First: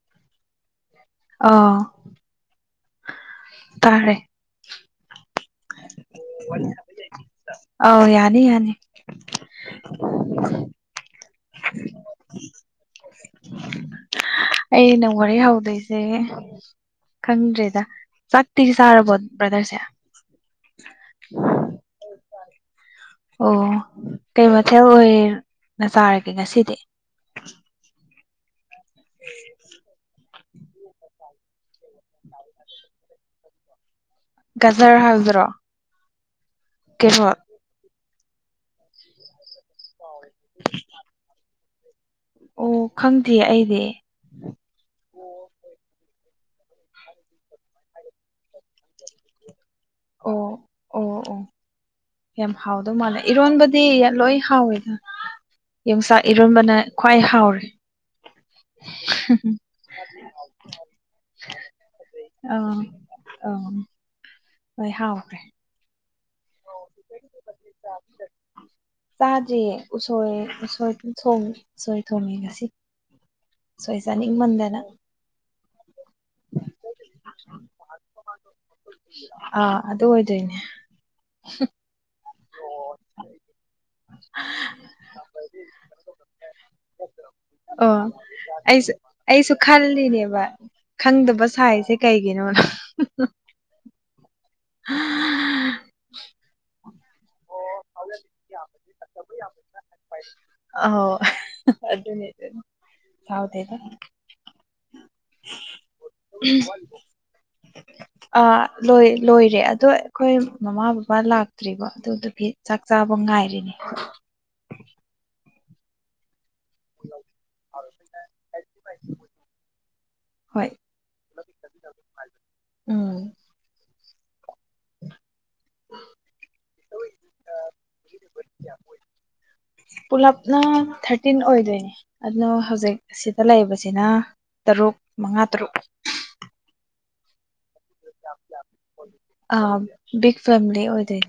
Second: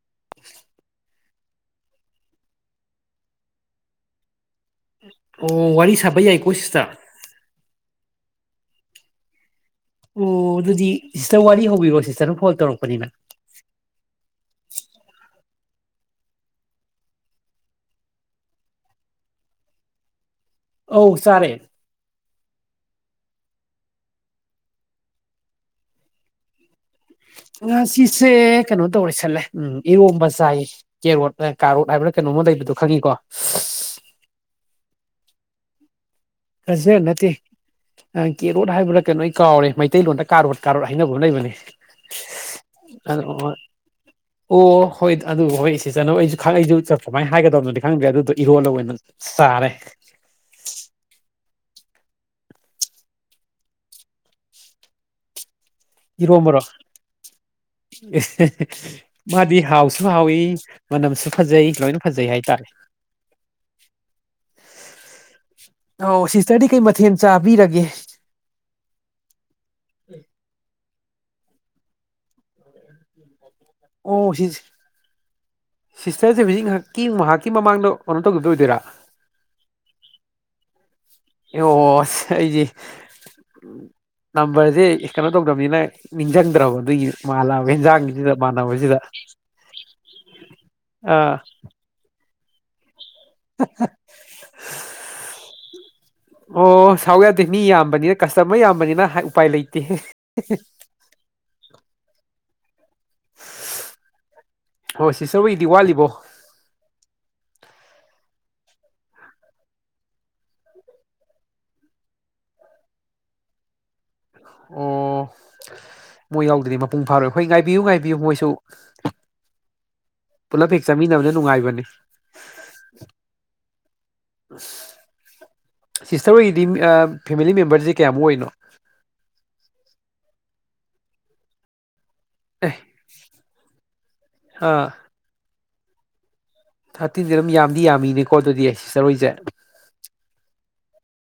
[unintelligible] ꯑꯣ꯫ ꯇꯥꯏ ꯑꯣ ꯋꯥꯔꯤ ꯁꯥꯕ ꯌꯥꯏꯀꯣ ꯁꯤꯁꯇꯔ ꯑꯥꯎ ꯌꯥꯅꯤ ꯌꯥꯅꯤ ꯑꯣ ꯑꯗꯨꯗꯤ ꯁꯤꯁꯇꯔ ꯋꯥꯔꯤ ꯍꯧꯕꯤꯔꯣ ꯁꯤꯁꯇꯔꯅ ꯐꯣꯟ ꯇꯧꯔꯛꯄꯅꯦ ꯑꯩꯅ ꯋꯥꯔꯤ ꯍꯧꯗꯣꯏꯖꯦ꯫ ꯈꯪꯗ꯭ꯔꯦꯗ ꯆꯥꯛꯇꯤ ꯆꯥꯔꯕꯣ ꯕ꯭ꯔꯗꯔꯁꯦ ꯑꯧ ꯆꯥꯔꯦ ꯑꯣ ꯀꯩ ꯃꯊꯦꯜ ꯑꯣꯏ ꯆꯥꯔꯒꯦ ꯉꯁꯤꯗꯤ ꯉꯥꯁꯤꯁꯦ ꯀꯩꯅꯣ ꯇꯧꯔꯦ ꯁꯜꯂꯦ ꯎꯝ ꯏꯔꯣꯝꯕ ꯆꯥꯏꯌꯦ ꯀꯦꯔꯣꯠ ꯀꯥꯔꯣꯠ ꯍꯥꯏꯕꯔꯥ ꯀꯩꯅꯣꯝꯃ ꯂꯩꯕꯗꯣ ꯈꯪꯉꯤꯀꯣ ꯒꯖꯔ ꯍꯥꯏꯕꯗꯨꯔꫭ ꯒꯖꯔ ꯅꯠꯇꯦ ꯑꯪ ꯀꯦꯔꯣꯠ ꯍꯥꯏꯕ꯭ꯔꯥ ꯀꯩꯅꯣ ꯑꯩ ꯀꯥꯎꯔꯦ ꯃꯩꯇꯩꯂꯣꯟꯗ ꯀꯥꯔꯣꯠ ꯀꯥꯔꯣꯠ ꯍꯥꯏꯅꯕ ꯑꯃ ꯂꯩꯕꯅꯤ꯫ ꯑꯣ ꯈꯪꯗꯦ ꯑꯩꯗꯤ [unintelligible] ꯑꯣ ꯍꯣꯏ ꯑꯗꯨ ꯍꯣꯏ ꯁꯤꯁꯇꯔꯅ ꯑꯩꯖꯨ ꯑꯩꯖꯨ ꯁꯨꯃꯥꯏꯅ ꯍꯥꯏꯒꯗꯕꯅꯣꯗꯤ ꯈꯪꯗ꯭ꯔꯦ ꯑꯗꯨꯗꯣ ꯏꯔꯣꯜꯍꯩꯋꯦ ꯆꯥꯔꯦ ꯑꯣ ꯑꯣ ꯌꯥꯝ ꯍꯥꯎꯗꯧ ꯃꯥꯜꯂꯦ ꯏꯔꯣꯟꯕꯗꯤ ꯂꯣꯏ ꯍꯥꯎꯋꯦꯗꯥ ꯌꯣꯡꯆꯥꯛ ꯏꯔꯣꯝꯕꯔꯣ ꯏꯔꯣꯜꯕꯅ ꯈ꯭ꯋꯥꯏ ꯍꯥꯎꯔꯦ ꯃꯥꯗꯤ ꯍꯥꯎꯁꯨ ꯍꯥꯎꯋꯤ ꯃꯅꯝꯁꯨ ꯐꯖꯩ ꯂꯣꯏꯅ ꯐꯖꯩ ꯍꯥꯏꯇꯥꯔꯦ ꯑꯥꯎ ꯂꯣꯏ ꯍꯥꯎꯋꯦ ꯑꯣ ꯁꯤꯁꯇꯔꯗꯤ ꯀꯩ ꯃꯊꯦꯜ ꯆꯥꯕꯤꯔꯒꯦ ꯆꯥꯗꯔꯤꯌꯦ ꯎꯁꯣꯏ ꯎꯁꯣꯏ ꯎꯁꯣꯏ ꯊꯣꯡꯉꯦ ꯉꯁꯤ ꯑꯣ ꯁꯤ ꯆꯥꯅꯤꯡꯃꯟꯗꯥꯅꯥ ꯁꯤꯁꯇꯔꯁꯦ ꯍꯧꯖꯤꯛ ꯉꯥꯏꯍꯥꯛꯀꯤ ꯉꯍꯥꯛꯀꯤ ꯃꯃꯥꯡꯗ ꯀꯩꯅꯣ ꯇꯧꯒꯤꯕꯗꯣ ꯑꯣꯏꯗꯣꯏꯔꯥ ꯑꯥ ꯑꯗꯨ ꯑꯣꯏꯗꯣꯏꯅꯦ ꯑꯦ ꯑꯁ ꯑꯩꯁꯦ ꯅꯝꯕꯔꯁꯦ ꯀꯩꯅꯣ ꯇꯧꯗꯕꯅꯤꯅ ꯅꯤꯡꯁꯤꯡꯗ꯭ꯔꯕ ꯑꯗꯨꯏ ꯃꯥꯂꯛꯑꯕꯥ ꯑꯣ ꯌꯦꯟꯖꯥꯡꯒꯤꯁꯤꯗ ꯑꯩꯁꯨ ꯃꯥꯟꯅꯕꯁꯤꯗ ꯑꯩꯁꯨ ꯈꯜꯂꯤꯅꯦꯕ ꯑꯥ ꯈꯪꯗꯕ ꯁꯥꯏꯁꯦ ꯀꯩꯒꯤꯅꯣꯅ ꯑꯣ ꯁꯥꯎ ꯌꯥꯗꯦ ꯃꯤ ꯌꯥꯝꯕꯅꯤꯅ ꯀꯁꯇꯃꯔ ꯌꯥꯝꯕꯅꯤꯅ ꯎꯄꯥꯏ ꯂꯩꯇꯦ ꯑꯥꯎ ꯑꯗꯨꯅꯦ ꯑꯗꯨꯅꯦ ꯁꯥꯎꯗꯦꯗ ꯍꯣꯏ ꯁꯤꯁꯇꯔ ꯍꯣꯏꯒꯤꯗꯤ ꯋꯥꯠꯂꯤꯕꯣ [unintelligible] ꯑꯥ ꯂꯣꯏ ꯂꯣꯏꯔꯦ ꯑꯗꯣ ꯑꯩꯈꯣꯏ ꯃꯃꯥ ꯕꯕꯥ ꯂꯥꯛꯇ꯭ꯔꯤꯕꯥ ꯑꯗꯨꯗꯨꯒꯤ ꯆꯥꯛ ꯆꯥꯕ ꯉꯥꯏꯔꯤꯅꯦ ꯑꯣ ꯃꯣꯏ ꯌꯥꯎꯗꯗꯤ ꯃꯄꯨꯡ ꯐꯥꯔꯣꯏ ꯑꯩꯣꯏ ꯉꯥꯏꯕꯤꯌꯨ ꯉꯥꯏꯕꯤꯌꯨ ꯃꯣꯏꯁꯨ ꯍꯣꯏ ꯄꯨꯜꯂꯞ ꯍꯦꯛ ꯆꯥꯃꯤꯟꯅꯕꯅ ꯅꯨꯡꯉꯥꯏꯕꯅꯤ ꯎꯝ ꯁꯤꯁꯇꯔ ꯑꯣꯏꯗꯤ ꯐꯦꯃꯤꯂꯤ ꯃꯦꯝꯕꯔꯁꯦ ꯀꯌꯥꯃꯨꯛ ꯑꯣꯏꯔꯤꯅꯣ ꯄꯨꯂꯞꯅ ꯊꯥꯔꯇꯤꯟ ꯑꯣꯏꯗꯣꯏꯅꯦ ꯑꯗꯣ ꯑꯦ ꯍꯧꯖꯤꯛ ꯑꯁꯤꯗ ꯂꯩꯕꯁꯤꯅ ꯑꯥ ꯇꯔꯨꯛ ꯃꯉꯥ ꯇꯔꯨꯛ ꯊꯥꯔꯇꯤꯟꯁꯦ ꯑꯗꯨꯝ ꯌꯥꯝꯗꯤ ꯌꯥꯝꯃꯤꯅꯦꯀꯣ ꯑꯗꯨꯗꯤ ꯑꯩ ꯁꯤ ꯆꯔꯣꯏꯁꯦ ꯑ ꯕꯤꯛ ꯐꯦꯃꯤꯂꯤ ꯑꯣꯏꯗꯣꯏ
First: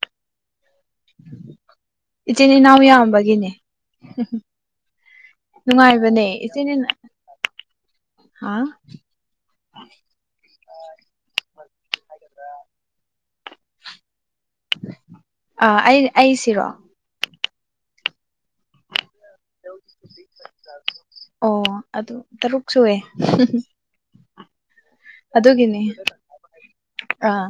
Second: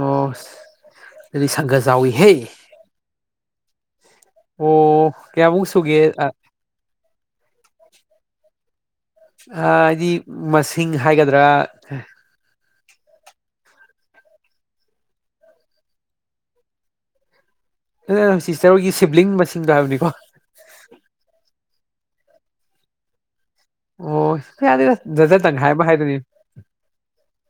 ꯑꯣ ꯑꯗꯨꯁꯒ ꯆꯥꯎꯏꯍꯦ ꯏꯆꯤꯟ ꯏꯅꯥꯎ ꯌꯥꯝꯕꯒꯤꯅꯦ ꯑꯣ ꯀꯌꯥꯃꯨꯛ ꯁꯨꯒꯦ ꯅꯨꯡꯉꯥꯏꯕꯅꯦ ꯍꯥ ꯍꯥꯏꯗꯤ ꯃꯁꯤꯡ ꯍꯥꯏꯒꯗ꯭ꯔꯥ ꯑ ꯑꯩ ꯑꯩꯁꯤꯔꯣ ꯁꯤꯁꯇꯔꯒꯤ ꯁꯤꯕ꯭ꯂꯤꯡ ꯃꯁꯤꯡ ꯑꯣ ꯑꯗꯨ ꯇꯔꯨꯛ ꯁꯨꯑꯦ ꯑꯣ ꯌꯥ ꯌꯥꯗ ꯖꯖꯇꯪ ꯑꯗꯨꯒꯤꯅꯦ ꯍꯥꯏꯕ ꯍꯥꯏꯗꯨꯅꯤ ꯑꯥ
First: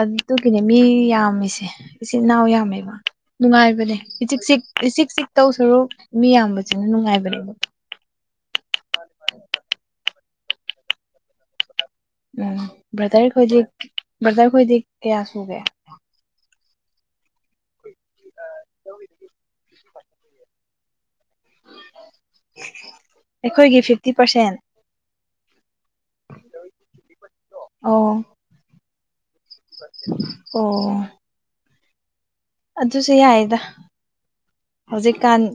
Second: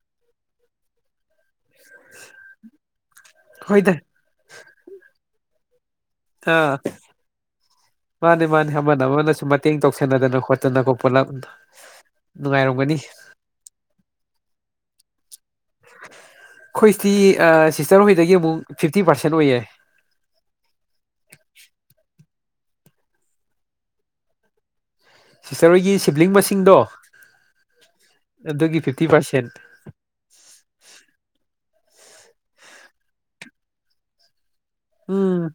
ꯑꯗꯨꯒꯤꯅꯦ ꯃꯤ ꯌꯥꯝꯃꯤꯅꯦ ꯏꯆꯤꯟꯜ ꯏꯅꯥꯎ ꯌꯥꯝꯃꯦꯕ ꯅꯨꯡꯉꯥꯏꯕꯅꯦ ꯍꯣꯏꯗ ꯏꯆꯤꯛ ꯆꯤꯛ ꯏꯆꯤꯛ ꯆꯤꯛ ꯇꯧ ꯁꯔꯨꯛ ꯃꯤꯌꯥꯝꯕꯁꯤꯅ ꯅꯨꯡꯉꯥꯏꯕꯅꯦꯕ ꯃꯥꯅꯤ ꯃꯥꯅꯤ ꯑꯃꯅ ꯑꯃꯅꯁꯨ ꯃꯇꯦꯡ ꯇꯧꯁꯟꯅꯗꯅ ꯈꯣꯠꯇꯅ ꯈꯣ ꯄꯨꯣꯠꯂꯞ ꯎꯝ ꯕ꯭ꯔꯗꯔ ꯈꯣꯏꯗꯤ ꯕ꯭ꯔꯗꯔ ꯈꯣꯏꯗꯤ ꯀꯌꯥ ꯁꯨꯒꯦ ꯑꯩꯈꯣꯏꯁꯤ ꯁꯤꯁꯇꯔ ꯍꯣꯏꯗꯒꯤ ꯑꯃꯨꯛ ꯐꯤꯐꯇꯤ ꯄꯥꯔꯁꯦꯟ ꯑꯣꯏꯌꯦ ꯑꯩꯈꯣꯏꯒꯤ ꯐꯤꯐꯇꯤ ꯄꯥꯔꯁꯦꯟ ꯁꯤꯁꯇꯔ ꯍꯣꯏꯒꯤ ꯁꯤꯕ꯭ꯂꯤꯡ ꯃꯁꯤꯡꯗꯣ ꯑꯣ ꯑꯗꯨꯒꯤ ꯐꯤꯐꯇꯤ ꯄꯥꯔꯁꯦꯟ ꯑꯣ ꯑꯗꯨꯁꯨ ꯌꯥꯏꯗ ꯍꯧꯖꯤꯛꯀꯥꯟ ꯎꯝ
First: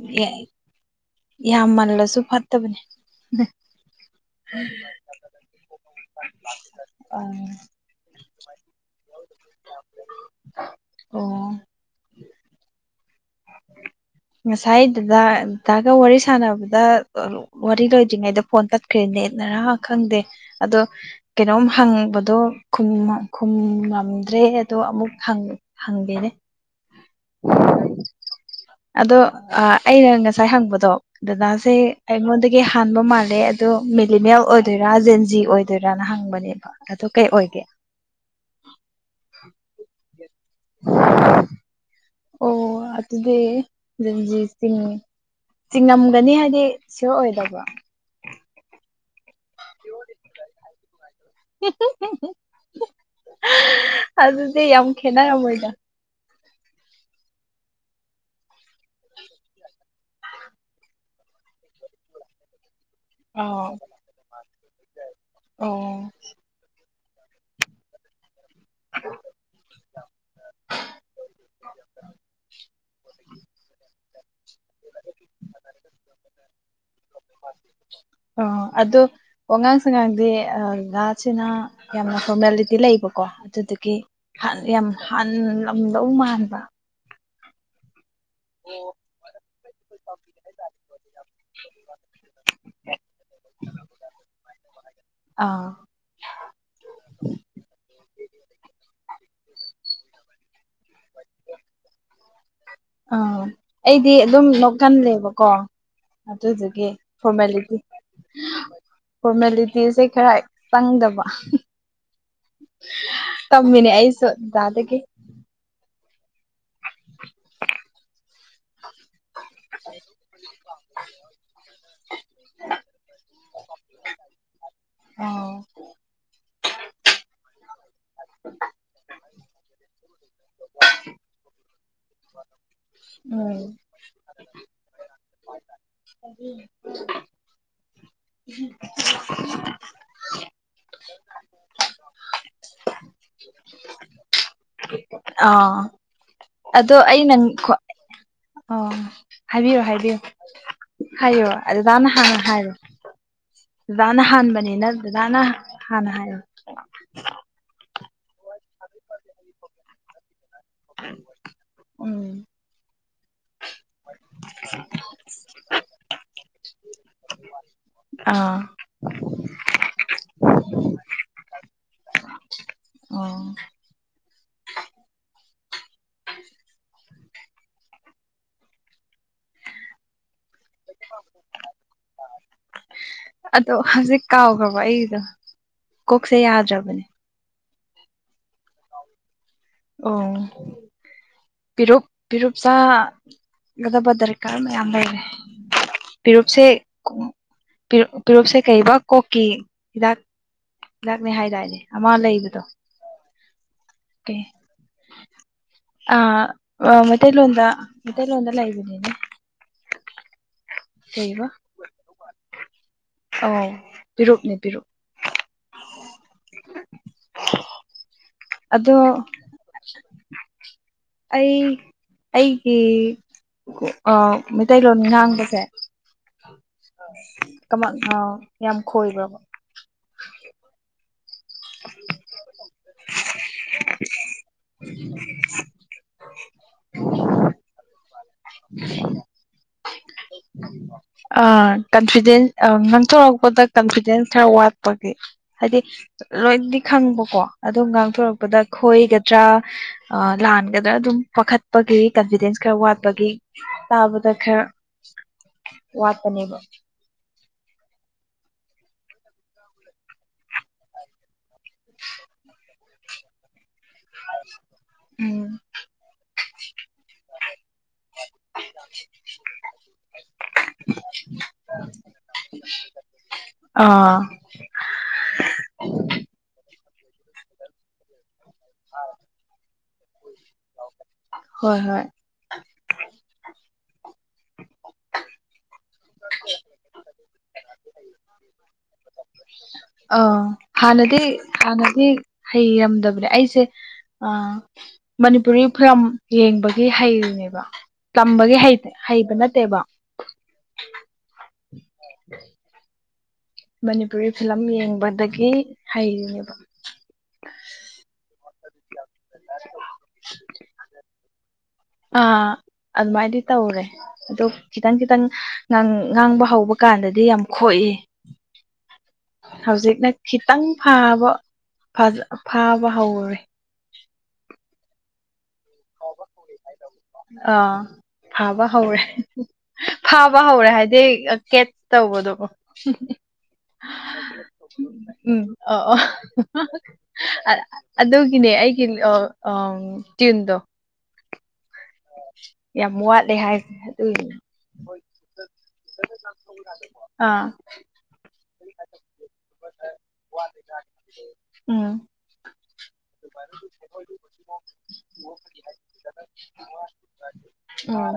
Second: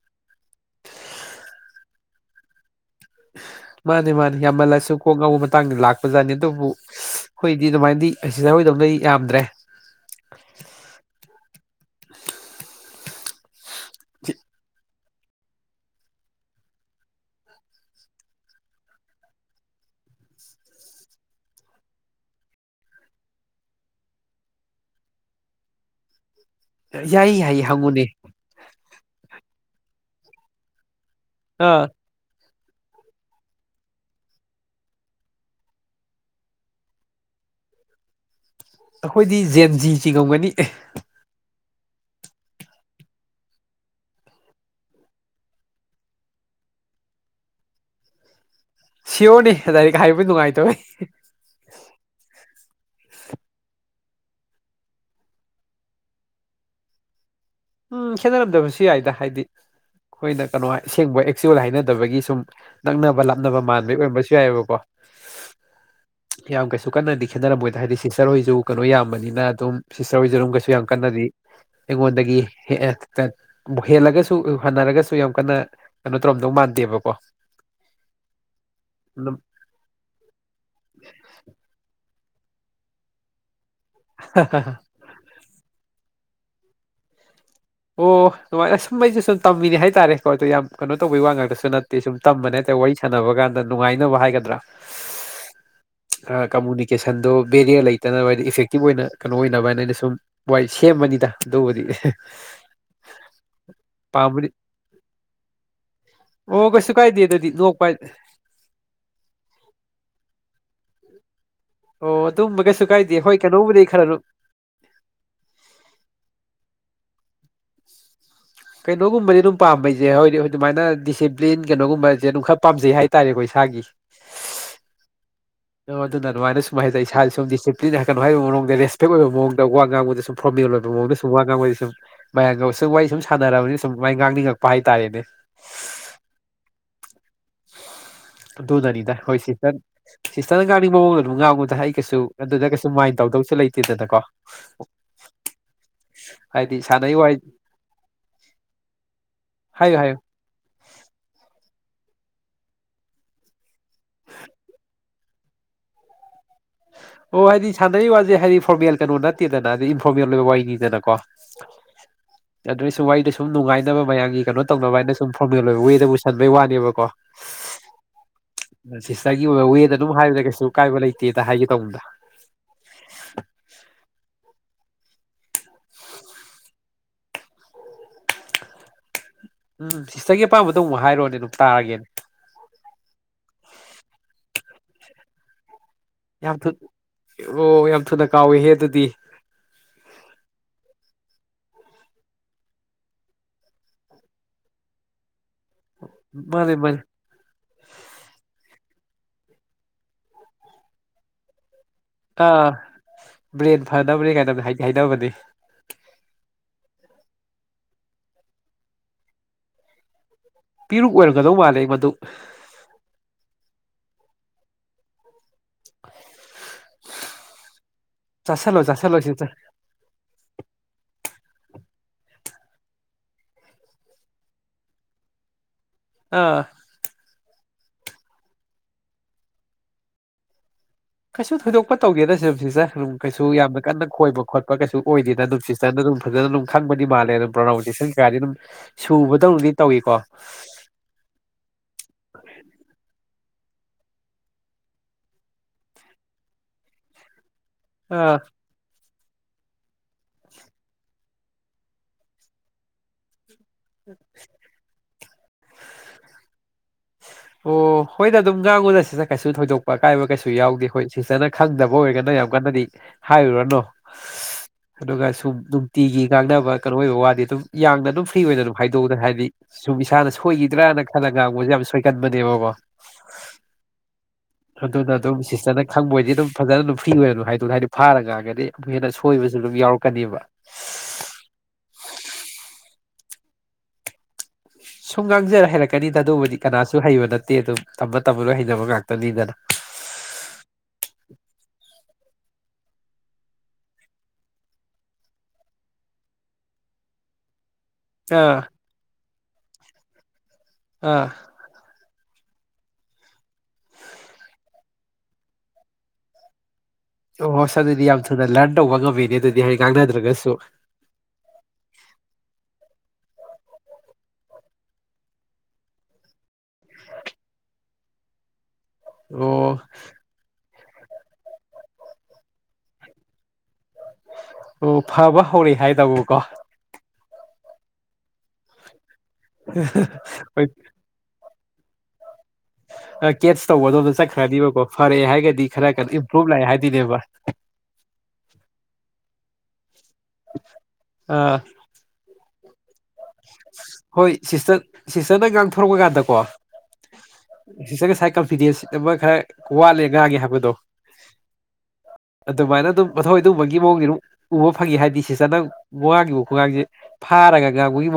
ꯌꯥꯝꯃꯜꯂꯁꯨ ꯐꯠꯇꯕꯅꯤ ꯃꯥꯅꯤ ꯃꯥꯅꯤ ꯌꯥꯝꯃꯜꯂꯁꯨ ꯀꯣꯛ ꯉꯧꯕ ꯃꯇꯥꯡꯗ ꯂꯥꯛꯄꯖꯥꯠꯅꯤ ꯑꯗꯨꯕꯨ ꯍꯈꯣꯏꯗꯤ ꯑꯣ ꯑꯗꯨꯃꯥꯏꯅꯗꯤ ꯑꯁꯤꯗ ꯑꯩꯔꯣꯏꯗꯧꯗꯤ ꯌꯥꯝꯗ꯭ꯔꯦ ꯑꯣ ꯉꯁꯥꯏꯗꯥꯒ ꯋꯥꯔꯤ ꯁꯥꯟꯅꯕꯗ ꯋꯥꯔꯤ ꯂꯣꯏꯗ꯭ꯔꯤꯉꯩꯗ ꯐꯣꯟ ꯇꯠꯈ꯭ꯔꯦꯅꯦ ꯅꯔꯥ ꯈꯪꯗꯦ ꯑꯗꯣ ꯀꯩꯅꯣꯝ ꯍꯪꯕꯗꯣ ꯈꯨꯝꯃꯝꯗ꯭ꯔꯦ ꯑꯗꯣ ꯑꯃꯨꯛ ꯍꯪꯉꯦ ꯍꯪꯦꯅꯦ ꯌꯥꯏ-ꯌꯥꯏ ꯍꯪꯉꯨꯅꯦ ꯑꯗꯣ ꯑꯩꯅ ꯉꯁꯥꯏ ꯍꯪꯕꯗꯣ ꯗꯥꯗꯥꯁꯦ ꯑꯥ ꯑꯩꯉꯣꯟꯗꯒꯤ ꯍꯥꯟꯕ ꯃꯥꯜꯂꯦ ꯑꯗꯣ ꯃꯦꯂꯤꯃꯦꯜ ꯑꯣꯏꯗꯣꯏꯔꯥ ꯖꯦꯟꯖꯤ ꯑꯣꯏꯗꯣꯏꯔꯥꯅ ꯍꯪꯕꯅꯦꯕ ꯑꯗꯨ ꯀꯩ ꯑꯣꯏꯒꯦ ꯑꯩꯈꯣꯏꯗꯤ ꯖꯦꯟ ꯖꯤꯁꯤ ꯉꯝꯒꯅꯤ ꯑꯦ ꯑꯣ ꯑꯗꯨ ꯑꯗꯨꯗꯤ ꯔꯟꯖꯤꯠ ꯁꯤꯡꯅꯤ ꯆꯤꯡꯉꯝꯒꯅꯤ ꯍꯥꯏꯗꯤ ꯁꯤꯌ ꯑꯣꯏꯗꯧꯕ ꯁꯤꯌꯣꯔꯅꯤ ꯂꯗꯥꯥꯏꯔꯤꯛ ꯍꯥꯏꯕꯕꯨꯗꯤ ꯅꯨꯡꯉꯥꯏꯇꯧꯋꯦ ꯑꯗꯨꯗꯤ ꯌꯥꯝ ꯈꯦꯠꯅꯔꯝꯃꯣꯏꯗ ꯎꯝ ꯈꯦꯠꯅꯔꯝꯗꯕꯁꯨ ꯌꯥꯏꯗ ꯍꯥꯏꯗꯤ ꯑꯩꯈꯣꯏꯅ ꯀꯩꯅꯣ ꯑꯁꯦꯡꯕ ꯑꯦꯛꯆꯨꯋꯦꯜ ꯍꯥꯏꯅꯗꯕꯒꯤ ꯁꯨꯝ ꯅꯛꯅꯕ ꯑ ꯂꯥꯞꯅꯕ ꯃꯥꯟꯕꯒꯤ ꯑꯣꯏꯔꯝꯕꯁꯨ ꯌꯥꯏꯑꯕꯀꯣ ꯑꯣ ꯌꯥꯝ ꯀꯩꯁꯨ ꯀꯟꯅꯗꯤ ꯈꯦꯠꯅꯔꯝꯃꯣꯏꯗꯣ ꯍꯥꯏꯗꯤ ꯁꯤꯁꯇꯔ ꯍꯣꯏꯁꯨ ꯀꯩꯅꯣ ꯌꯥꯝꯕꯅꯤꯅ ꯑꯗꯨꯝ ꯁꯤꯁꯇꯔ ꯑꯣꯏꯖꯔꯝꯒꯁꯨ ꯌꯥꯝ ꯀꯟꯅꯗꯤ ꯑꯩꯉꯣꯟꯗꯒꯤ ꯍꯦ ꯍꯦ ꯂꯒꯦ ꯁꯨ ꯍꯅꯔꯒꯁꯨ ꯌꯥꯝ ꯀꯟꯅ ꯀꯩꯅꯣ ꯇꯧꯔꯝꯗꯧ ꯃꯥꯟꯗꯦꯕꯀꯣ [inaudible] ꯑꯣ ꯑꯗꯣ ꯑꯗꯨꯝ ꯑꯒꯥꯡꯗꯤ ꯉꯥꯁꯤꯅ ꯌꯥꯝꯅ ꯐꯣꯔꯃꯦꯂꯤꯇꯤ ꯂꯩꯕꯀꯣ ꯑꯗꯨꯗꯤ ꯌꯥꯝ ꯍꯥꯟꯂꯝꯗꯧ ꯃꯥꯟꯕ ꯑꯣ ꯑꯗꯨꯃꯥꯏꯅ ꯁꯨꯝ ꯑꯩꯁꯦ ꯁꯨꯝ ꯇꯝꯃꯤꯅꯦ ꯍꯥꯏꯇꯥꯔꯦꯀꯣ ꯑꯗꯣ ꯌꯥꯝ ꯀꯩꯅꯣ ꯇꯧꯕꯒꯤ ꯋꯥ ꯉꯥꯛꯇꯁꯨ ꯅꯦ ꯁꯨꯝ ꯇꯝꯕꯅꯦ ꯍꯥꯏꯇꯥꯔꯦ ꯋꯥꯔꯤꯦ ꯁꯥꯟꯅꯕ ꯀꯥꯟꯗ ꯅꯨꯡꯉꯥꯏꯅꯕ ꯍꯥꯏꯒꯗ꯭ꯔꯥ ꯑꯥ ꯀꯝꯃꯨꯅꯤꯀꯦꯁꯟꯗꯣ ꯕꯦꯔꯤꯌꯔ ꯂꯩꯇꯅꯕ ꯍꯥꯏꯗꯤ ꯏꯐꯦꯛꯇꯤꯞ ꯑꯣꯏꯅ ꯀꯩꯅꯣ ꯑꯣꯏꯅꯕ ꯍꯥꯏꯅ ꯑꯩꯅ ꯁꯨꯝ ꯍꯣꯏ ꯁꯦꯝꯃꯅꯤꯗ ꯑꯗꯨꯕꯨꯗꯤ ꯑꯥ ꯑꯩꯗꯤ ꯑꯗꯨꯝ ꯑꯄꯥꯝꯕꯗꯤ ꯅꯣꯛꯀꯜꯂꯦꯕꯀꯣ ꯑꯗꯨ ꯑꯣ ꯑꯗꯨꯗꯒꯤ ꯀꯩꯁꯨ ꯀꯥꯏꯗꯦ ꯑꯗꯨꯗꯤ ꯐꯣꯔꯃꯦꯂꯤꯇꯤ ꯅꯣꯛꯄ ꯐꯣꯔꯃꯦꯂꯤꯇꯤꯁꯦ ꯈꯔ ꯆꯪꯗꯕ ꯑꯣ ꯑꯗꯨꯝꯕ ꯀꯩꯁꯨ ꯀꯥꯏꯗꯦ ꯍꯣꯏ ꯀꯩꯅꯣꯕꯨꯗꯤ ꯈꯔ ꯗꯥꯗꯤ ꯀꯩꯅꯣꯒꯨꯝꯕꯗꯤ ꯑꯗꯨꯝ ꯄꯥꯝꯕꯩꯁꯦ ꯍꯧꯣꯏꯗꯤ ꯑꯗꯨꯃꯥꯏꯅ ꯗꯤꯁꯤꯄ꯭ꯂꯤꯟ ꯀꯩꯅꯣꯒꯨꯝꯕꯁꯦ ꯑꯗꯨꯝ ꯈꯔ ꯄꯥꯝꯖꯩ ꯍꯥꯏꯇꯥꯔꯦꯀꯣ ꯏꯁꯥꯒꯤ ꯑꯧ ꯑ ꯑꯗꯨꯅ ꯑꯗꯨꯃꯥꯏꯅ ꯁꯨꯝ ꯍꯥꯏꯇꯥꯔꯦ ꯏꯁꯥꯥꯁ ꯁꯨꯝ ꯗꯤꯁꯤꯄ꯭ꯂꯤꯟ ꯍꯥꯏꯀꯠꯅꯨꯡ ꯍꯥꯏꯕ ꯃꯑꯣꯡꯗ ꯔꯦꯁꯄꯦꯛ ꯑꯣꯏꯕ ꯃꯑꯣꯡꯗ ꯋꯥ ꯉꯥꯡꯕꯗ ꯁꯨꯝ ꯄ꯭ꯔꯝꯃꯤꯅ ꯁꯨꯝꯉꯥꯡꯕꯗꯤ ꯁꯨꯝ ꯃꯌꯥꯡꯒ ꯁꯨꯝ ꯋꯥꯔꯤ ꯁꯨꯝ ꯎꯝ ꯁꯅꯔꯥꯅꯤ ꯁꯨꯝ ꯃꯥꯏ ꯉꯥꯡꯅꯤꯡꯉꯛꯄ ꯍꯥꯏꯇꯥꯔꯦꯅꯦ [inaudible] ꯑꯗꯨꯗꯅꯤꯗ ꯍꯣꯏꯁꯤ ꯆ ꯁꯤꯁꯇꯔꯅ ꯉꯥꯡꯅꯤꯡꯕ ꯃꯑꯣꯡꯗ ꯑꯗꯨꯝ ꯉꯥꯡꯉꯨꯗ ꯑꯩ ꯀꯩꯁꯨ ꯑꯗꯨꯗ ꯀꯩꯁꯨ ꯃꯥꯏꯟ ꯇꯧꯗꯧꯁꯨ ꯂꯩꯇꯦꯗꯅꯀꯣ [unintelligible] ꯑ ꯍꯥꯏꯗꯤ ꯑꯗꯣ ꯁꯥꯟꯅꯩ ꯑꯩ ꯋꯥ ꯅ ꯑꯣ ꯍꯥꯏꯕꯤꯌꯣ ꯍꯥꯏꯌꯨ ꯍꯥꯏꯕꯤꯌꯨ ꯍꯥꯏꯌꯨ ꯍꯥꯏꯌꯣ ꯗꯥꯗꯥꯅ ꯍꯥꯟꯅ ꯍꯥꯏꯌꯣ ꯖꯥꯅ ꯍꯥꯟꯕꯅꯤꯅ ꯖꯥꯅ ꯍꯥꯟꯅ ꯍꯥꯏꯌ ꯑꯣ ꯍꯥꯏꯗꯤ ꯁꯥꯟꯅꯔꯤ ꯋꯥꯁꯦ ꯍꯥꯏꯗꯤ ꯐꯣꯔꯃꯦꯜ ꯀꯩꯅꯣ ꯅꯠꯇꯦꯗꯅ ꯍꯥꯏꯗꯤ ꯏꯟꯐꯣꯔꯃꯦꯜ ꯑꯣꯏꯕ ꯋꯥꯅꯤꯗꯅꯀꯣ ꯎꯝ꯫ ꯑꯗꯨꯏ ꯁꯨꯝ ꯋꯥꯔꯤꯗ ꯁꯨꯝ ꯅꯨꯡꯉꯥꯏꯅꯕ ꯃꯌꯥꯝꯒꯤ ꯀꯩꯅꯣ ꯇꯧꯅꯕ ꯍꯥꯏꯅ ꯁꯨꯝ ꯐꯣꯔꯃꯦꯜ ꯑꯣꯏꯕ ꯋꯦꯗ ꯄꯨꯁꯟꯕꯩ ꯋꯥꯅꯦꯕꯀꯣ꯫ ꯑꯥ꯫ ꯁꯤꯁꯇꯔꯒꯤ ꯑꯣꯏꯕ ꯋꯦꯗ ꯑꯗꯨꯝ ꯍꯥꯏꯕꯗ ꯀꯩꯁꯨ ꯀꯥꯏꯕ ꯂꯩꯇꯦꯗ ꯍꯥꯏꯒꯦ ꯇꯧꯕꯅꯤꯗ꯫ ꯑꯣ꯫ ꯎꯝ ꯁꯤꯁꯇꯔꯒꯤ ꯑꯄꯥꯝꯕꯗꯣ ꯑꯃꯨꯛ ꯍꯥꯏꯔꯣꯅꯦ ꯑꯗꯨꯝ ꯇꯥꯔꯒꯦꯅꯦ꯫ ꯑꯗꯣ ꯍꯧꯖꯤꯛ ꯀꯥꯎꯈ꯭ꯔꯕ ꯑꯩꯗꯣ꯫ ꯌꯥꯝ ꯊꯨ ꯑꯣ ꯌꯥꯝ ꯊꯨꯅ ꯀꯥꯎꯋꯦꯍꯦ ꯑꯗꯨꯗꯤ꯫ ꯑꯣ꯫ ꯄꯤꯔꯨꯞ ꯄꯤꯔꯨꯞ ꯆꯥ ꯒꯗꯕ ꯗꯔꯀꯥꯔ ꯃꯌꯥꯝ ꯂꯩꯔꯦ꯫ ꯄꯤꯔꯨꯞꯁꯦ ꯃꯥꯅꯦ ꯃꯥꯅꯦ ꯄꯤꯔꯨꯞꯁꯦ ꯀꯩꯕꯥ ꯀꯣꯛꯀꯤ ꯍꯤꯗꯥꯛ ꯗꯥꯛꯅꯦ ꯍꯥꯏꯗꯥꯏꯅꯦ꯫ ꯑꯃ ꯑꯥ ꯂꯩꯕꯗꯣ ꯕ꯭ꯔꯦꯟ ꯐꯅꯕꯅꯦ ꯀꯥꯏꯗꯅꯦꯗꯤ ꯍꯥꯏꯅꯕꯅꯤ꯫ ꯑ ꯃꯇꯩ ꯂꫭꯟꯗꯥ ꯃꯩꯇꯩ ꯂꯣꯟꯗ ꯂꯩꯕꯅꯤꯅꯦ꯫ [inaudible] ꯄꯤꯔꯨꯛ ꯑꯣꯏꯔꯒꯗꯧ ꯃꯥꯜꯂꯦ ꯃꯗꯨ꯫ ꯑꯥꯎ ꯄꯤꯔꯨꯨꯞꯅꯦ ꯄꯤꯔꯨꯨꯞ꯫ ꯆꯥꯁꯜꯂꯣ ꯑꯗꯣ ꯆꯥꯁꯜꯂꯣ ꯁꯤꯁꯇꯔ ꯑꯩ ꯑꯩꯒꯤ ꯑ ꯃꯩꯇꯩꯂꯣꯟ ꯉꯥꯡꯕꯁꯦ ꯑꯥ꯫ ꯀꯃ ꯑꯥꯎ ꯌꯥꯝ ꯈꯣꯏꯕ꯭ꯔꯕ꯫ ꯀꯩꯁꯨ ꯊꯣꯏꯗꯣꯛꯄ ꯇꯧꯗꯦꯗ ꯁꯨꯝ ꯁꯤꯁꯠ ꯑꯗꯨꯝ ꯀꯩꯁꯨ ꯌꯥꯝꯅ ꯀꯟꯅ ꯈꯣꯏꯕ ꯈꯣꯠꯄ ꯀꯩꯁꯨ ꯑꯣꯏꯗꯦꯗ ꯅꯨꯡꯁꯤꯠ ꯐꯖꯅ ꯑꯗꯨꯝ ꯐꯖꯅ ꯑꯗꯨꯝ ꯈꯪꯕꯗꯤ ꯃꯥꯜꯂꯦ ꯑꯗꯨꯝ ꯄ꯭ꯔꯣꯅꯥꯎꯟꯁꯦꯁꯟ ꯀꯩꯥꯗꯤ ꯑꯗꯨꯝ ꯁꯨꯕꯗꯧꯅꯗꯤ ꯇꯧꯏꯀꯣ꯫ ꯑ ꯀꯟꯐꯤꯗꯦꯟꯁ ꯑ ꯉꯥꯡꯊꯣꯔꯛꯄꯗ ꯀꯟꯐꯤꯗꯦꯟꯁ ꯈꯔ ꯋꯥꯠꯄꯒꯤ꯫ ꯍꯥꯏꯗꯤ ꯂꯣꯏꯅꯗꯤ ꯈꯪꯕꯀꯣ ꯑꯗꯣ ꯑꯥ ꯉꯥꯡꯊꯣꯔꯛꯄꯗ ꯈꯣꯏꯒꯗ꯭ꯔꯥ ꯑ ꯂꯥꯟꯒꯗ꯭ꯔꯥ ꯑꯗꯨꯝ ꯄꯥꯈꯠꯄꯒꯤ ꯀꯟꯐꯤꯗꯦꯟꯁ ꯈꯔ ꯋꯥꯠꯄꯒꯤ ꯇꯥꯕꯗ ꯈꯔ ꯋꯥꯠꯄꯅꯦꯕ꯫ ꯑꯣ ꯍꯣꯏꯗ ꯑꯗꯨꯝ ꯉꯥꯡꯉꯨꯗ ꯁꯤꯅ ꯀꯩꯁꯨ ꯊꯣꯏꯗꯣꯛꯄ ꯑꯀꯥꯏꯕ ꯀꯩꯁꯨ ꯌꯥꯎꯗꯦ ꯍꯣꯏ ꯁꯤꯁꯆꯅ ꯈꯪꯗꯕ ꯑꯣꯏꯔꯒꯅ ꯌꯥꯝ ꯀꯟꯅꯗꯤ ꯍꯥꯏꯔꯨꯔꯅꯨ ꯑꯗꯨꯒ ꯎꯝ ꯁꯨꯝ ꯅꯨꯡꯇꯤꯒꯤ ꯌꯉꯥꯡꯅꯕ ꯀꯩꯅꯣ ꯑꯣꯏꯕ ꯋꯥꯗꯤ ꯑꯗꯨꯝ ꯌꯥꯡꯅ ꯑꯗꯨꯝ ꯐ꯭ꯔꯤ ꯑꯣꯏꯗ ꯑꯗꯨꯝ ꯍꯥꯏꯗꯧꯅ ꯍꯥꯏꯗꯤ ꯁꯨꯝ ꯏꯁꯥꯅ ꯁꯣꯏꯈꯤꯗ꯭ꯔꯅ ꯈꯜꯂ ꯉꯥꯡꯕꯁꯤ ꯌꯥꯝ ꯁꯣꯏ꯫ ꯑꯥ꯫ ꯑꯗꯨꯅ ꯑꯗꯨꯝ ꯁꯤꯁꯇꯔꯅ ꯈꯪꯕꯣꯏꯗꯤ ꯑꯗꯨꯝ ꯐꯖꯅ ꯑꯗꯨꯝ ꯐ꯭ꯔꯤ ꯑꯣꯏꯅꯗꯨꯝ ꯍꯥꯏꯗꫭ ꯍꯥꯏꯗꯤ ꯐꯥꯔ ꯉꯥꯡꯒ ꯗꯤ ꯑꯃꯨꯛ ꯍꯦꯟꯅ ꯁꯣꯏꯕꯁꯨ ꯑꯗꯨꯝ ꯌꯥꯎꯔꯛꯀꯅꯤꯕ꯫ ꯍꯣꯏ ꯍꯣꯏ꯫ ꯁꯨꯝ ꯉꯥꯡꯖꯔ ꯍꯩꯔꯛꯀꯅꯤꯗ ꯑꯗꯨꯕꯨꯗꯤ ꯀꯅꯥꯁꯨ ꯍꯩꯕ ꯅꯠꯇꯦ ꯑꯗꯨꯝ ꯇꯝꯕ ꯇꯝꯕ ꯂꯣꯏ ꯍꯩꯩꯅꯕ ꯉꯥꯛꯇꯅꯤꯗꯅ꯫ ꯑꯥ ꯍꯥꯟꯅꯗꯤ ꯍꯥꯟꯅꯗꯤ ꯍꯩꯔꯝꯗꯕꯅꯦ ꯑꯩꯁꯦ ꯑ ꯃꯅꯤꯄꯨꯔꯤ ꯐꯤꯂꯝ ꯌꯦꯡꯕꯒꯤ ꯍꯩꯔꯤꯅꯦꯕ꯫ ꯇꯝꯕꯒꯤ ꯑꯥ ꯍꯩꯇ ꯍꯩꯕ ꯅꯠꯇꯦꯕ꯫ ꯑꯥ꯫ [unintelligible] ꯃꯅꯤꯄꯨꯔꯤ ꯐꯤꯂꯝ ꯌꯦꯡꯕꯗꯒꯤ ꯍꯩꯔꯤꯅꯦꯕ꯫ ꯑꯣꯁ ꯑꯗꯨꯗꯤ ꯌꯥꯝ ꯊꯨꯅ ꯂꯔꯟ ꯇꯧꯕ ꯉꯝꯃꯤꯅꯦ ꯑꯗꯨꯗꯤ ꯍꯗꯤ ꯉꯥꯡꯅꯗ꯭ꯔꯒꯁꯨ꯫ [inaudible] ꯑꯥ ꯑꯗꯨꯃꯥꯏꯗꯤ ꯇꯧꯔꯦ꯫ ꯑꯗꯣ ꯈꯤꯇꯪ-ꯈꯤꯇꯪ ꯉꯪ ꯉꯥꯡꯕ ꯍꯧꯕ ꯀꯥꯟꯗꯗꯤ ꯌꯥꯝ ꯈꯣꯏꯌꯦ꯫ ꯑꯣ ꯍꯧꯖꯤꯛꯅ ꯈꯤꯇꯪ ꯐꯕ ꯐꯥꯕ ꯍꯧꯔꯦ꯫ ꯑꯣ ꯐꯕ ꯍꯧꯔꯦ ꯍꯥꯏꯗꯧꯕꯀꯣ꯫ ꯑꯥ ꯐꯕ ꯍꯧꯔꯦ ꯐꯥꯕ ꯍꯧꯔꯦ ꯍꯥꯏꯗꯤ ꯀꯠ ꯇꯕꯣꯗꯧꯕ ꯑ ꯀꯦꯠꯁ ꯇꯧꯕꯗꯣꯝꯗ ꯆꯠꯈ꯭ꯔꯅꯤꯕꯀꯣ ꯐꯔꯛꯑꯦ ꯎꯝ ꯍꯥꯏꯔꯒꯗꯤ ꯑ ꯈꯔ ꯀꯩꯅꯣ ꯏꯝꯄ꯭ꯔꯨꯚ ꯂꯥꯛꯑꯦ ꯍꯥꯏꯗꯣꯏꯅꯦꯕ ꯑ ꯑꯗꯨꯒꯤꯅꯦ ꯑꯩꯒꯤ ꯑꯥ ꯌꯥꯝ ꯃꯣꯜ ꯍꯣꯏ ꯁꯤꯁꯇꯔ ꯁꯤꯁꯇꯔꯅ ꯉꯥꯡꯊꯣꯔꯛꯄ ꯀꯥꯟꯗꯀꯣ ꯑꯥ ꯁꯤ ꯁꯥꯏꯠ ꯀꯟꯐꯤꯗꯦꯟꯁ ꯑꯃ ꯈꯔ ꯋꯥꯠꯂꯦ ꯉꯥꯒꯤꯦ ꯍꯥꯏꯕꯗꯣ ꯎꯝ ꯑꯗꯨꯃꯥꯏꯅ ꯑꯗꯨꯝ ꯃꯊꯧ ꯑꯗꯨꯝꯕꯒꯤ ꯃꯑꯣꯡꯗꯤ ꯑꯗꯨꯝ ꯎꯕ ꯐꯪꯉꯤ ꯍꯥꯏꯗꯤ ꯁꯤ ꯆꯅꯪ ꯋꯥꯥꯡꯈꯤꯕ ꯈꯨꯒꯥꯡꯁꯦ ꯐꯔꯒꯒꯕꯨ ꯎꯝ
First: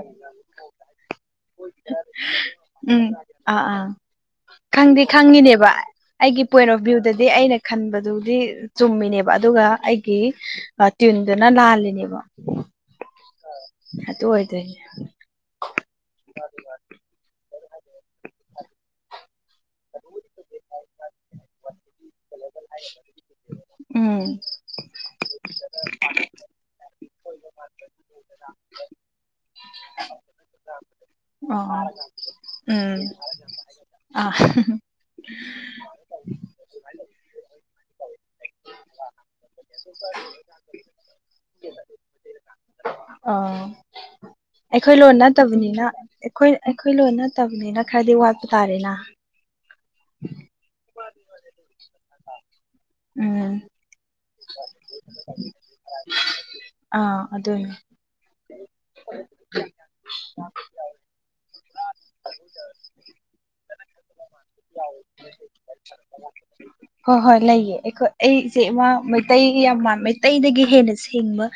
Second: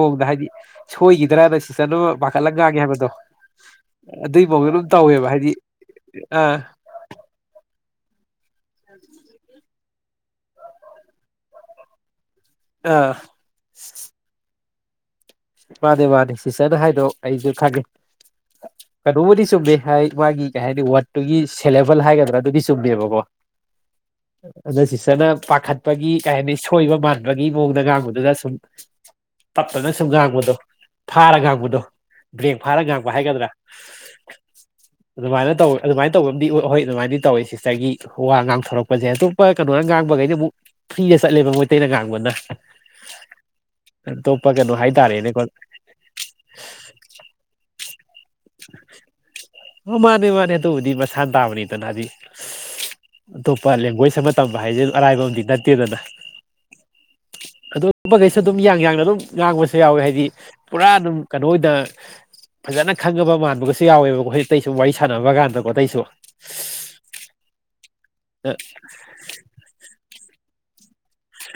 ꯄꯥꯈꯠꯂ ꯉꯥꯡꯉꯦ ꯎꯝ ꯍꯥꯏꯕꯗꯣ ꯑꯥ ꯑꯥ ꯑꯗꯨꯏ ꯃꯑꯣꯡꯗ ꯑꯗꯨꯝ ꯈꯪꯗꯤꯦ ꯇꯧꯋꯦꯕ ꯍꯥꯏꯗꯤ ꯈꯪꯉꯤꯅꯦꯕ ꯑꯩꯒꯤ ꯑꯥ ꯄꯣꯏꯔꯣ ꯚꯌꯨꯗꯗꯤ ꯑꯩꯅ ꯈꯟꯕꯗꯨꯗꯤ ꯆꯨꯝꯃꯤꯅꯦꯕ ꯑꯗꯨꯒ ꯇꯤꯗꯨꯅ ꯂꯥꯜꯂꯤꯦꯅꯦꯕꯣ ꯑꯥ ꯍ ꯇ ꯑꯣꯏꯣꯏ ꯇ ꯃꯥꯅꯦ ꯃꯥꯅꯦ ꯁꯤꯁꯇꯔꯗ ꯍꯥꯏꯗꯣꯛꯑꯣ ꯑꯩꯁꯨ ꯊꯥꯒꯦ ꯔꯨꯕꯗꯤꯁꯨꯕꯦ ꯃꯥꯒꯤ ꯀꯩ ꯍꯥꯏꯅꯤ ꯋꯥꯔꯗꯠꯇꯨꯒꯤ ꯁꯦꯂꯦꯕꯜ ꯍꯥꯏꯒꯗ꯭ꯔꯥ ꯑꯗꯨꯗꯤ ꯆꯨꯝꯃꯦꯕꯀꯣ ꯎꯝ ꯑꯗ ꯁꯤꯁꯇꯔꯅ ꯄꯥꯈꯠꯄꯒꯤ ꯀꯩ ꯍꯥꯏꯅꯤ ꯁꯣꯏꯕ ꯃꯥꯟꯕꯒꯤ ꯃꯑꯣꯡꯗ ꯉꯥꯡꯕꯗꯨꯅ ꯁꯨꯝ ꯇꯄꯗ ꯁꯨꯝ ꯉꯥꯡꯕꯗꯣ ꯐꯥꯔ ꯉꯥꯡꯕꯗꯣ ꯑꯣ ꯕ꯭ꯔꯦꯡ ꯐꯥꯔ ꯎꯝ ꯉꯥꯡꯕ ꯍꯥꯏꯒꯗ꯭ꯔꯥ ꯑꯥ ꯑꯗꯨꯃꯥꯏꯅ ꯇꯧꯋꯤ ꯑꯗꯨꯃꯥꯏꯅ ꯇꯧꯕ ꯑꯃꯗꯤ ꯍꯣꯏ ꯑꯗꯨꯃꯥꯏꯅꯗꯤ ꯇꯧꯋꯤ ꯁꯤꯁꯇꯔꯒꯤ ꯋꯥ ꯉꯥꯡꯊꯣꯔꯛꯄ ꯄꯁꯦ ꯑꯇꯣꯞꯄ ꯀꯩꯅꯣꯅ ꯉꯥꯡꯕꯈꯩꯗꯤ ꯑꯃꯨꯛ ꯐ꯭ꯔꯤꯗ ꯆꯠꯂꯦꯕ ꯃꯩꯇꯩꯅ ꯉꯥꯡꯕꯅ ꯇꯣꯄ ꯀꯦ ꯑꯗꯨꯣ ꯍꯥꯏ ꯑꯩꯈ ꯂꯣꯟ ꯅꯠꯇꯕꯅꯤꯅ ꯑꯩꯈꯣꯏ ꯑꯩꯈꯣꯏ ꯂꯣꯟ ꯅꯠꯇꯕꯅꯤꯅ ꯈꯔꯗꯤ ꯋꯥꯠꯄ ꯇꯥꯔꯦꯅ ꯑꯣ ꯃꯥꯅꯦ ꯃꯥꯅꯦ ꯑꯗꯨꯕꯨꯗꯤ ꯃꯁꯥꯅ ꯇꯥꯕꯅꯤꯗꯅ ꯍꯧꯖꯤꯛ ꯎꯝ ꯑꯇꯣꯞꯄ ꯂꯦꯡꯒ꯭ꯋꯦꯖ ꯑꯃ ꯇꯝꯕ ꯍꯥꯏꯁꯦ ꯑꯔꯥꯏꯕ ꯑ ꯅꯠꯇꯦꯗꯅ ꯑꯥ ꯑꯗꯨꯅꯦ ꯕꯈꯩꯁꯨ ꯑꯗꯨꯝ ꯌꯥꯡ ꯌꯥꯡꯅ ꯑꯗꯨꯝ ꯉꯥꯡꯕꯁꯨ ꯌꯥꯎꯏꯦ ꯍꯥꯏꯗꯤ ꯄꯨꯔꯥ ꯑꯗꯨꯝ ꯀꯩꯅꯣ ꯑꯣꯏꯗ ꯐꯖꯅ ꯈꯪꯉꯕ ꯃꯥꯟꯕꯒꯁꯨ ꯌꯥꯎꯋꯦꯕꯀꯣ ꯍꯧꯖꯤꯛꯇꯩꯁꯨ ꯋꯥꯔꯤ ꯁꯥꯟꯅꯕ ꯀꯥꯟꯗꯀꯣ ꯑꯇꯩꯁꯨ ꯍꯣꯏ ꯍꯣꯏ ꯂꯩꯌꯦ ꯑꯩꯈꯣꯏ ꯑꯩꯁꯦ ꯏꯃ ꯃꯩꯇꯩ ꯌꯥꯝꯥꯟ ꯃꯩꯇꯩꯗꯒꯤ ꯍꯦꯟꯅ ꯁꯦꯡꯕ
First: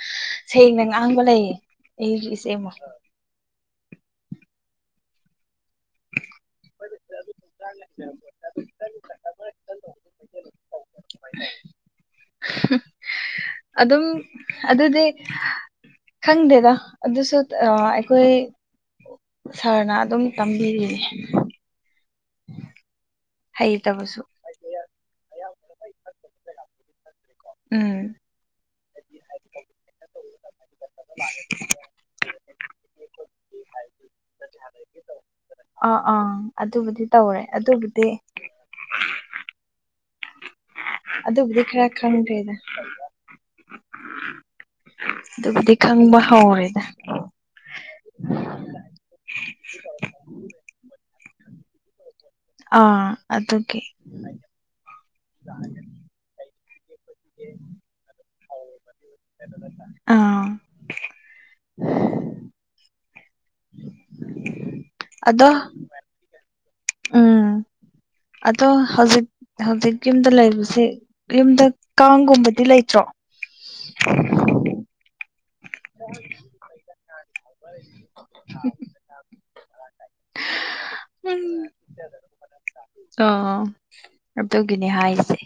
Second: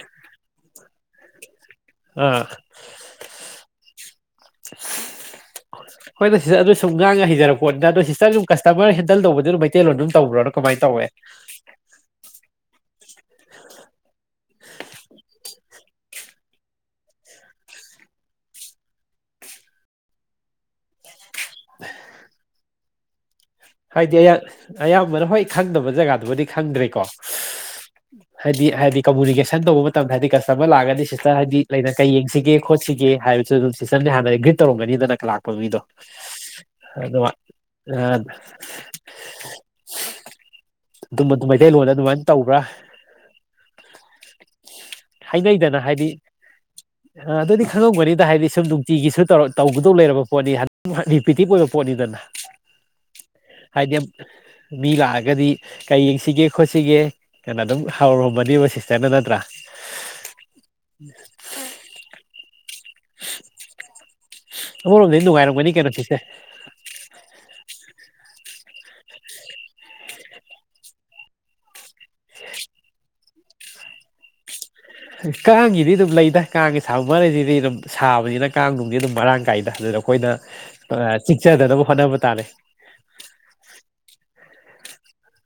ꯁꯦꯡꯅ ꯉꯥꯡꯕ ꯂꯩꯌꯦ ꯑꯩꯒꯤ ꯑꯥ ꯏꯆꯦ ꯑꯃ ꯍꯣꯏ ꯅ ꯁꯤꯇꯔ ꯑꯗꯨ ꯁꯨꯝ ꯉꯥꯡꯉ ꯍꯩꯖꯔꯛꯄꯅꯤꯅ ꯑꯗꯣ ꯁꯤꯁꯇꯔ ꯁꯨꯝ ꯀꯁꯇꯃꯔ ꯍꯦꯟꯗꯜ ꯇꯧꯕꯗꯨ ꯑꯗꯨꯅ ꯃꯩꯇꯩꯂꯣꯟ ꯑꯗꯨꯝ ꯇꯧꯕ꯭ꯔꯣꯅ ꯀꯃꯥꯏ ꯇꯧꯋꯦ ꯑꯗꯨꯝ ꯑꯗꯨꯗꯤ ꯈꯪꯗꯦꯗ ꯑꯗꯨꯁꯨ ꯑꯩꯈꯣꯏ ꯁꯥꯔꯅ ꯑꯗꯨꯝ ꯇꯝꯕꯤꯔꯤꯅꯦ [unintelligible] ꯍꯥꯏꯗꯤ ꯍꯩꯇꯕꯁꯨ ꯑ ꯑꯌꯥꯝꯕꯅ ꯍꯣꯏ ꯈꯪꯗꯕ ꯖꯒꯥꯗꯨꯕꯨꯗꯤ ꯈꯪꯗ꯭ꯔꯦꯀꯣ ꯎꯝ ꯍꯥꯏꯗꯤ ꯍꯥꯏꯗꯤ ꯀꯃꯨꯅꯤꯀꯦꯁꯟ ꯇꯧꯕ ꯃꯇꯝꯗ ꯍꯥꯏꯗꯤ ꯀꯁꯇꯃꯔ ꯂꯥꯛꯑꯒꯅꯤ ꯁꯤꯁꯇꯔ ꯍꯥꯏꯗꯤ ꯂꯩꯅ ꯀꯩ ꯌꯦꯡꯁꯤꯒꯦ ꯈꯣꯠꯁꯤꯒꯦ ꯍꯥꯏꯕꯁꯨ ꯑꯗꯨꯝ ꯁꯤꯁꯇꯝꯅꯦ ꯍꯥꯟꯅ ꯒꯔꯤꯠ ꯇꯧꯔꯝꯒꯅꯤꯗꯅ ꯀ꯭ꯂ ꯂꯥꯛ ꯄꯕꯤꯗꯣ ꯑꯥ ꯑꯥ ꯑꯗꯨꯕꯨꯗꯤ ꯑꯗꯨ ꯇꯧꯔꯦ ꯑ ꯑꯗꯨꯕꯨꯗꯤ ꯑꯗꯨꯝ ꯑꯗꯨꯕꯨꯗꯤ ꯈꯔ ꯃꯩꯇꯩꯂꯣꯟꯗ ꯑꯗꯨꯃꯥꯏꯅ ꯈꯪꯗ꯭ꯔꯦꯗ ꯇꯧꯕ꯭ꯔꯥ ꯑꯗꯨꯕꯨꯗꯤ ꯈꯪꯕ ꯍꯧꯔꯦꯗ ꯑ ꯑꯗꯨꯗꯤ ꯈꯪꯉꯝꯒꯅꯤꯗ ꯍꯥꯏꯗꯤ ꯁꯨꯝ ꯅꯨꯡꯇꯤꯒꯤꯁꯨ ꯇꯧ ꯇꯧꯒꯗꯧ ꯂꯩꯔꯕ ꯄꯣꯠꯅꯤ ꯔꯤꯄꯤꯇꯤꯞ ꯑꯣꯏꯕ ꯄꯣꯠꯅꯤꯗꯅ ꯑꯥ ꯑꯀꯦ ꯍꯥꯏꯗꯤ ꯃꯤ ꯂꯥꯛꯑꯒꯗꯤ ꯀꯩ ꯌꯦꯡꯁꯤꯒꯦ ꯈꯣꯠꯁꯤꯒꯦ ꯀꯩꯅꯣ ꯑꯗꯨꯝ ꯍꯥꯎꯔꯔꯨꯝꯕꯅꯦꯕ ꯁꯤꯁꯇꯔꯅ ꯅꯠꯇ꯭ꯔꯥ ꯑꯥ ꯑ ꯅ ꯑꯗꯣ ꯅꯅꯨꯡꯉꯥꯏꯔ ꯃꯅꯤ ꯀꯩꯅꯣ ꯊꯤꯁꯦ ꯎꯝ ꯑꯗꯣ ꯍꯧꯖꯤꯛ ꯍꯧꯖꯤꯛ ꯌꯨꯝꯗ ꯂꯩꯕꯁꯦ ꯌꯨꯝꯗ ꯀꯥꯡꯒꯨꯝꯕꯗꯤ ꯂꯩꯇ꯭ꯔꯣ ꯀꯥꯡꯁꯤꯗꯤ ꯑꯗꯨꯝ ꯂꯩꯗ ꯀꯥꯡꯒꯤ ꯁꯥꯕ ꯃꯔꯩꯁꯤꯗꯤ ꯑꯗꯨꯝ ꯁꯥꯕꯅꯤꯅ ꯀꯥꯡꯗꯨꯅꯨꯡꯗꯤ ꯑꯗꯨꯝ ꯃꯔꯥꯡ ꯀꯥꯏꯗꯅ ꯑꯗꯨ ꯑꯩꯈꯣꯏꯅ ꯆꯤꯛꯆꯗꯅꯕ ꯍꯣꯠꯅꯕ ꯇꯥꯔꯦ ꯑꯣ ꯑꯗꯨ ꯇꯒꯤꯅꯦ ꯍꯥꯏꯁꯦ